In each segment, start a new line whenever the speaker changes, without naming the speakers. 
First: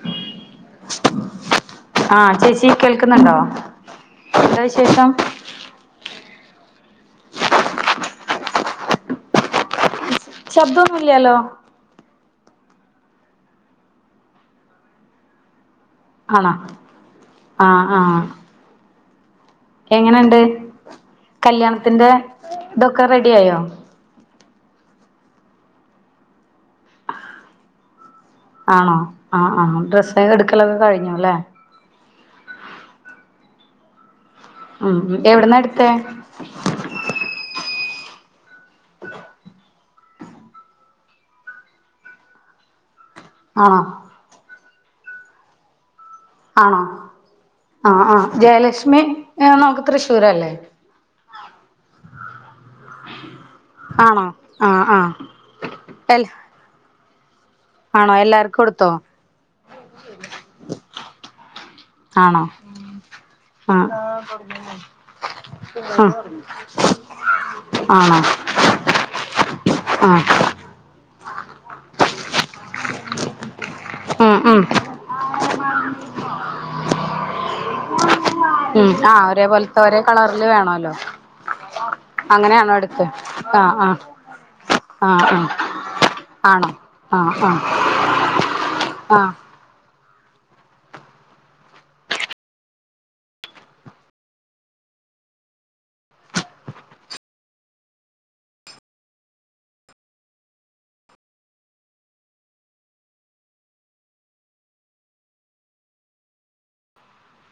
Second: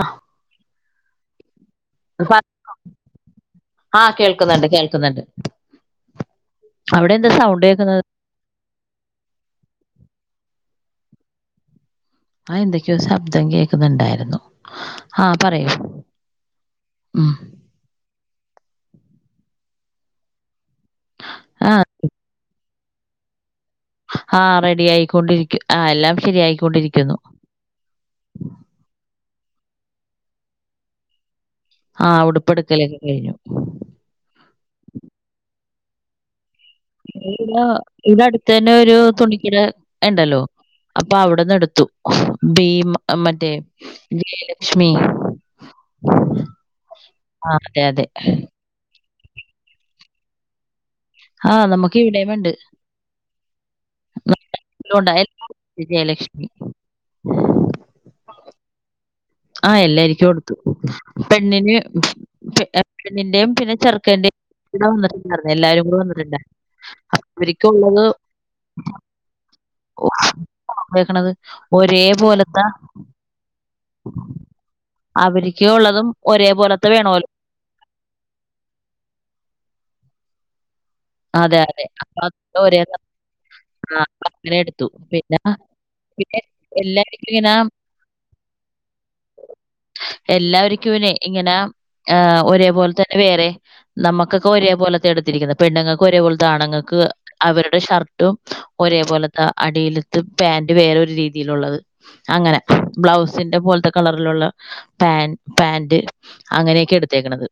അ
ആഹ് ചേച്ചി
പറഞ്ഞോ
കേൾക്കുന്നുണ്ടോ
ആ
എന്താ
കേൾക്കുന്നുണ്ട്
വിശേഷം
കേൾക്കുന്നുണ്ട് അവിടെ എന്താ സൗണ്ട് കേക്ക്ന്നത്
ശബ്ദൊന്നും ഇല്യാലോ
ആ എന്തൊക്കെയോ ശബ്ദം കേൾക്കുന്നുണ്ടായിരുന്നു ആഹ് പറയൂ
ആണാ
ഉം
ആ ആ എങ്ങനെയുണ്ട്
ആഹ്
കല്യാണത്തിന്റെ ഇതൊക്കെ റെഡി ആയോ
ആ റെഡി ആയിക്കൊണ്ടിരിക്കും ആ എല്ലാം ശരിയായിക്കൊണ്ടിരിക്കുന്നു
ആണോ ആ ആ ഡ്രസ്സ് എടുക്കലൊക്കെ കഴിഞ്ഞുല്ലേ
ആ ഉടുപ്പെടുകലൊക്കെ കഴിഞ്ഞു
ആ എവിടന്നാ എടുത്തേ
[unintelligible] ഇവിടെ അടുത്തു തന്നെ ഒരു തുണിക്കട ഉണ്ടല്ലോ അപ്പൊ അവിടെന്ന് എടുത്തു ഭീമ മറ്റേ
ആണോ
[unintelligible] ക്ഷ്മി
ആ ആ
അതെ
ആ ജയലക്ഷ്മി ഏ നമുക്ക് തൃശ്ശൂരല്ലേ
ആഹ് നമ്മുക്ക് ഇവിടെം ഉണ്ട്
ആണോ
നമുക്കും
ആ ആ
ഉണ്ട്. എല്ലാവർക്കും ഉണ്ട്
ഏൽ
ജയലക്ഷ്മി ആഹ് എല്ലാരിക്കും എടുത്തു പെണ്ണിന്
ആണോ
പെണ്ണിന്റെയും പിന്നെ
ആഹ്
ചെറുക്കന്റെയും വന്നിട്ടുണ്ടായിരുന്നു എല്ലാരും കൂടെ
ആഹ്
വന്നിട്ടുണ്ടായിരുന്നു അപ്പോ അവര്ക്കുള്ളത്
ആണോ ആഹ്
വെ [unintelligible] ഒരേ പോലത്തെ
ഉം ഉം
അവ രിക്കൊള്ളതും ഒരേ പോലത്തെ വേണല്ലോ
ഉം ആ ഒരേപോലത്തെ ഒരേ കളറിൽ വേണോല്ലോ
അതെ അതെ അപ്പൊ അത്
അങ്ങനെയാണോ
ഒരേ
എടുത്തെ ആ ആ
അങ്ങനെ എടുത്തു.
ആ ആ
പിന്നെ പിന്നെ
ആണോ
എല്ലാവർക്കും
ആഹ് ആ
ഇങ്ങനെ
ആഹ്
എല്ലാവരിക്കും ഇങ്ങനെ ആ ഒരേപോലെ തന്നെ വേറെ നമ്മുക്കൊക്കെ ഒരേ പോലെത്തെ എടുത്തിരിക്കുന്നത് പെണ്ണുങ്ങക്ക് ഒരേ പോലത്തെ ആണുങ്ങൾക്ക് അവരുടെ ഷർട്ടും ഒരേ പോലത്തെ അടിയിലത്ത് പാന്റ് വേറെ ഒരു രീതിയിലുള്ളത് അങ്ങനെ ബ്ലൗസിന്റെ പോലത്തെ കളറിലുള്ള പാന്റ് പാന്റ് അങ്ങനെയൊക്കെ എടുത്തേക്കണത്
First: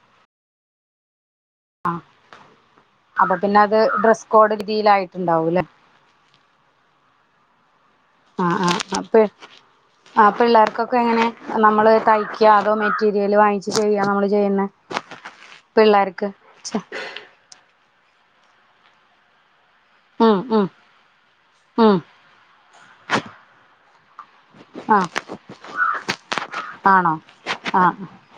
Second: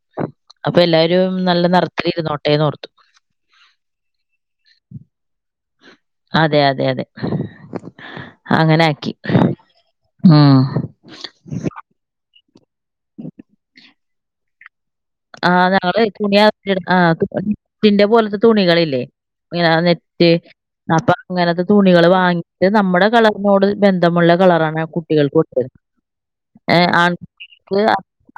അപ്പൊ എല്ലാവരും നല്ല നിറത്തില് ഇരുന്നോട്ടേന്നോർത്തു
അപ്പൊ പിന്നെ അത് ഡ്രസ്സ് കോഡ് രീതിയിലായിട്ടുണ്ടാവും [unintelligible]
അതെ അതെ അതെ
ആ ആ
അങ്ങനെ ആക്കി.
അപ്പ ആ
ഉം.
പിള്ളേർക്കൊക്കെ എങ്ങനെ നമ്മള് തയ്ക് ക്കോ അതോ മെറ്റീരിയല് വാങ്ങിച്ച് ചെയ്യാണോ നമ്മള് ചെയ്യുന്നെ
ആഹ് ഞങ്ങള്
പിള്ളേർക്ക്
തുണിയാ ആദ്യം എടുത് ആ തുണി പിന്നെ പോലത്തെ തുണികളില്ലേ ഇങ്ങന നെറ്റ്
ഉം ഉം
അപ്പൊ അങ്ങനത്തെ
ഉം
തുണികൾ വാങ്ങിട്ട് നമ്മുടെ കളറിനോട് ബന്ധമുള്ള കളറാണ്
ആ
കുട്ടികൾക്കെടുത്തെ ഏ
ആണോ
ആൺകുട്ടികൾക്ക്
ആ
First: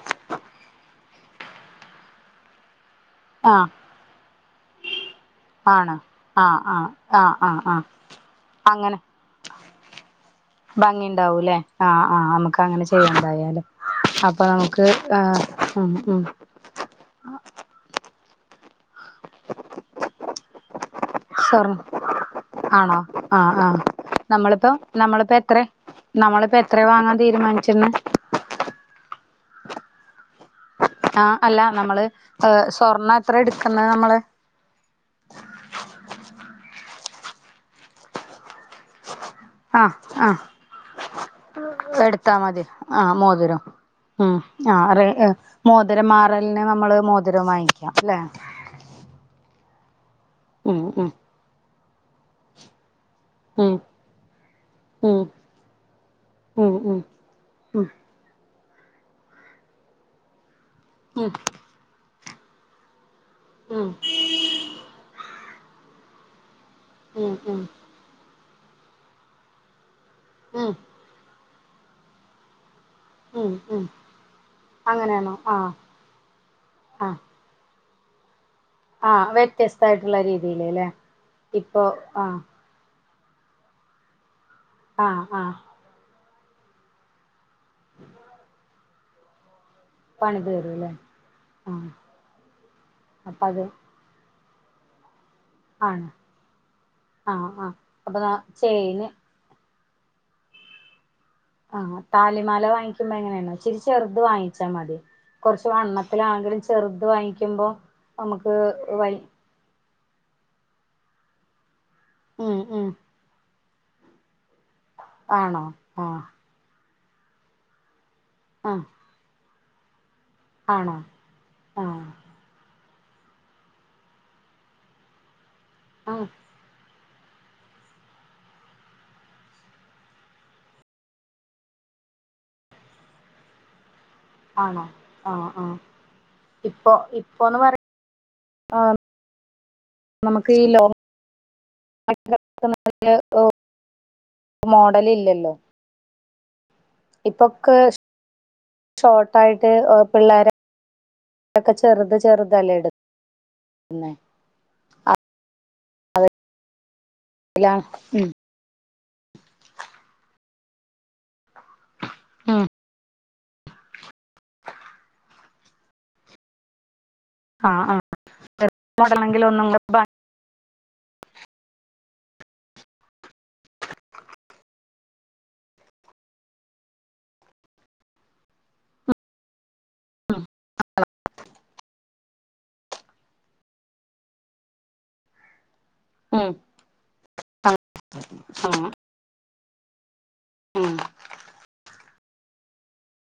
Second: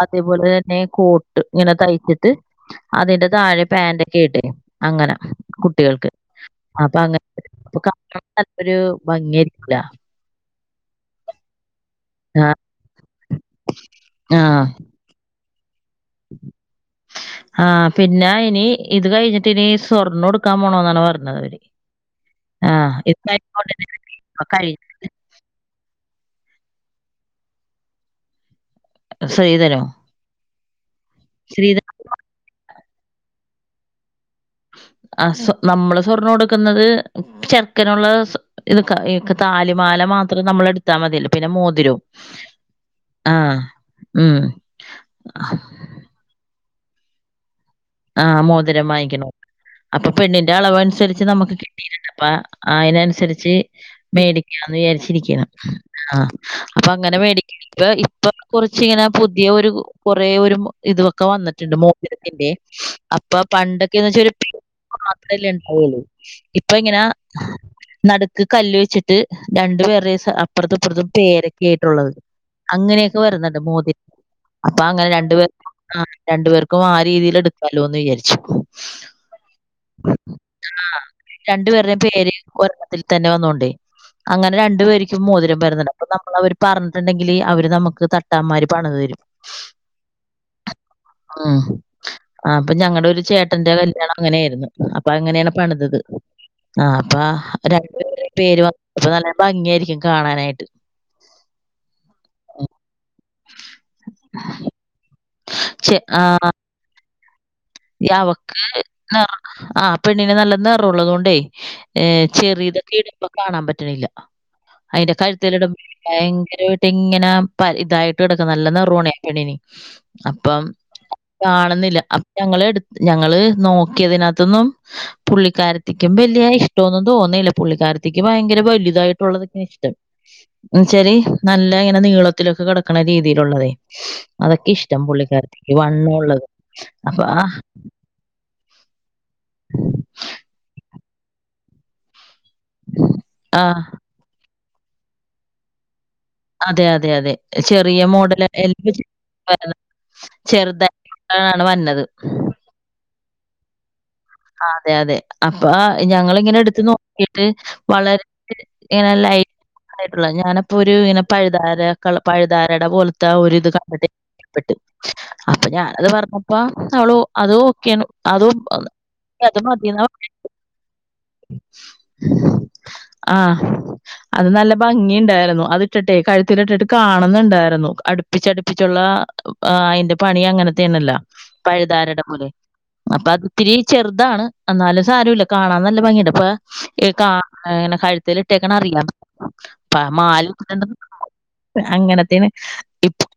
അതേപോലെ തന്നെ കോട്ട് ഇങ്ങനെ തയ്ച്ചിട്ട് അതിന്റെ
ആ
താഴെ പാന്റെയ്ക്കെയായിട്ടേ അങ്ങനെ
ആണ്
കുട്ടികൾക്ക്
ആ
അപ്പൊ
ആ
അങ്ങനെ
ആ ആ ആ
നല്ലൊരു ഭംഗിയായിരിക്കൂല
ഭംഗി ഉണ്ടാവൂലെ ആഹ ആഹ്
ആ
നമുക്ക് അങ്ങനെ ചെയ്യണ്ടായാലെ
ആ
അപ്പൊ നമുക്ക് ആ ഉം ഉം
ആ പിന്നെ ഇനി ഇത് കഴിഞ്ഞട്ട് ഇനി സ്വർണ്ണം എടുക്കാൻ പോണോന്നാണ് പറഞ്ഞത് അവര്.
സ്വർണം
ആ
ആണോ
ഇത് കഴിഞ്ഞ
ആഹ ആഹ
ഉടനെ
നമ്മളിപ്പോ
കഴിഞ്ഞ
നമ്മളിപ്പോ എത്ര നമ്മളിപ്പോ എത്രയ വാങ്ങാൻ തീരുമാനിച്ചിണ്
സ്ത്രീധനോ
ആ അല്ല നമ്മള് ഏ സ്വർണ്ണം എത്ര എടുക്കുന്നത് നമ്മള്
ആ സ്വ നമ്മള് സ്വർണം കൊടുക്കുന്നത് ചെർക്കനുള്ള ഇത്
ആഹ്
താലിമാല
ആഹ
മാത്രം നമ്മള് എടുത്താ മതിയല്ലോ പിന്നെ മോതിരവും
എടുത്താ മതി ആഹ
ആഹ്
മോതിരം ഉം ആ മോതിരം മാറല് പിന്നെ നമ്മള് മോതിരവാങ്ങി
ആഹ മോതിരം വാങ്ങിക്കണം അപ്പൊ പെണ്ണിന്റെ അളവ്
ഉം ഉം
അനുസരിച്ച് നമുക്ക് കിട്ടിയിട്ടിണ്ട് അപ്പ അയിന് അനു അനുസരിച്ച്
ഉം
മേടിക്കാന്ന്
ഉം
വിചാരിച്ചിരിക്കാണ് ആ
ഉം
അപ്പൊ
ഉം
അങ്ങനെ മേടിക്കണെങ്കെ
ഉം
ഇപ്പൊ കുറച്ചിങ്ങനെ പുതിയ ഒരു കൊറേ ഒരു ഇതുവൊക്കെ
ഉം
വന്നിട്ടുണ്ട് മോ എടുക്കല്ലേ അപ്പൊ പണ്ടൊക്കെന്ന് വെച്ചാ [inaudible] മാത്രല്ലേ [unintelligible] ഇപ്പങ്ങനാ
ഉം ഉം ഉം
നട് ക്ക് കല്ല് വെച്ചിട്ട് രണ്ടു പേരുടെ
ഉം
അപ്പറത്തുംഇപ്പറത്തും പേരൊക് കേട്ടുള്ളത് അങ്ങനെയൊക്കെ
ഉം
വരുന്നുണ്ട്
ഉം
മോതിര അപ്പൊ അങ്ങനെ
അങ്ങനെയാണോ
രണ്ടുപേർക്കും
ആഹ്
ആ രണ്ടു പേർക്കും ആ രീതിൽ എടുക്ക ല്ലോന്ന് വിചാരിച്ചു.
ആ വ്യത്യസ്തായിട്ടുള്ള രീതിയില് അല്ലേ, ഇപ്പൊ
രണ്ടുപേരുടെയും
ആ
പേര് ഒരെണ്ണത്തിൽ തന്നെ വന്നോണ്ടേ അങ്ങനെ രണ്ടു
ആഹ്
പേരിക്കും
ആഹ്
മോതിരം വരുന്നുണ്ട് അപ്പ ന അവര് പറഞ്ഞിട്ടുണ്ടെങ്കില് അവര് നമുക്ക് തട്ടാൻമാരും പണിത് തരും
പണിത് തരുംല്ലേ
ഉം.
ആ
ആ അപ്പം ഞങ്ങടൊരു ചേട്ടന്റെ കല്യാണം അങ്ങനെ ആയിരുന്നു അപ്പം അങ്ങനെ ആണ് പണിതത്
ആണ്
ആ അപ്പ
ആഹ് ആഹ്
രണ്ടു
അപ്പൊ
പേരും
ചെയിന്
നല്ല ഭംഗിയാരി എൻ കാണാനായിട്ട്.
ആ താലിമാല
ഉം.
വാങ്ങിക്കുമ്പോ എങ്ങനെയെന്നോ ഇച്ചിരി ചെറുത് വാങ്ങിച്ചാൽ മതി കെറച്ച് വണ്ണത്തിലാങ്കിലും ചെറുത് വാങ്ങി
യാവക്ക് ന് ആ പെണ്ണിന് നല്ല നെറം ഒള്ളതുകൊണ്ടേ ഏ
ഉം ഉം
ചെറിയതൊക്കെ ഇടുമ്പോ കാണാൻ പറ്റും [inaudible] ഇല്ല അതിന്റെ
ആണോ
കഴുത്തിലിടും
ആഹ്
ഭയങ്കരവായിട്ട് ഇങ്ങനെ പൽ ഇതായിട്ട് ടക് നല്ല
ആഹ്
നെറോണേ പെണ്ണിന് അപ്പം
ആണോ
കാണുന്നില്ല
ആഹ്
ഞങ്ങളെടു ഞങ്ങള് നോക്കിയതിനാത്തൂന്നും പുള്ളി കാരത്തിക്കും
ആഹ്
വലിയ ഇഷ്ടോന്നും തോന്നിയില്ല പുള്ളിക്കാരത്തിക്ക് ഭയങ്കര വലുതായിട്ടുള്ളതൊക്കെ ഇഷ്ടം എന്നു വെച്ചാൽ നല്ല ഇങ്ങനെ നീളത്തിലൊക്കെ കിടക്കണ രീതിയിലുള്ളതേ അതൊക്കെ
ആണോ
ഇഷ്ടം
ആഹ്
പുള്ളിക്കരത്തിക്ക്
ആഹ്
വണ്ണം ഉള്ളത്
ഇപ്പൊ ഇപ്പോന്ന് പറ ആ നമുക്ക് ഈ ലോക [unintelligible] പ്പം
ആ.
മോഡൽ ഇല്ലല്ലോ
അതെ അതെ അതെ
ഇപ്പൊക്കെ
ചെറിയ മോഡൽ
ഷോർട്ടായിട്ട്
[unintelligible]
പിള്ളേരൊക്കെ
ചെറുതാ [inaudible] ട്ടാണ് വന്നത്
ചെറുത് ചെറുതല്ലേ എടുക്കുന്നെ
അതെ അതെ അപ്പൊ ഞങ്ങളിങ്ങനെ എട്ത്ത് നോക്കിട്ട്
ലാണ്
വളരെ
ഉം
ഇങ്ങനെ ലൈറ്റ് ആയിട്ടുള്ളെ ഞാനിപ്പൊ ഒരു ഇങ്ങനെ പഴുതാര ക്കെള്ള
ഉം
പഴുതാരയുടെ പോലെ താ ഒരിത് കണ്ടിട്ട് ഇഷ്ട്ടപ്പെട്ട് അപ്പൊ ഞാനത് പറഞ്ഞപ്പോ അവൾ ഒ അത്
ആ ആ
ഓക്കെയാണ് അത്
ചെറിയ
[unintelligible]
മോഡലാണെങ്കിൽ
അത്
ഒന്നും കൂടെ
മതിന്നാ
ഭംഗി
പറഞ്ഞേ [inaudible] ആ അത് നല്ല ഭംഗി ഇണ്ടായിരുന്നു അത് ഇട്ടിട്ടെ കഴുത്തിലിയിട്ടിട്ട് കാണുന്നുണ്ടായിരുന്നു അടുപ്പിച്ചടുപ്പിച്ചുള്ള ആ അതിന്റെ പണി അങ്ങനത്തെയാണല്ലോ പഴുതാരയുടെ പോലെ അപ്പൊ അത് ഒത്തിരി ചെറുതാണ് എന്നാലും സാരല്ല കാണാ നല്ല ഭംഗിയുണ്ട് ഇപ്പൊ
ഉം
എ കാ
ആ
ഇങ്ങനെ കഴുത്തിൽ
ആ
ഇട്ടേക്ക്ണേ അറിയാ പ മാലയിട്ടിട്ട്
ഉം
[inaudible] അങ്ങനെ ത്തിന് [unintelligible]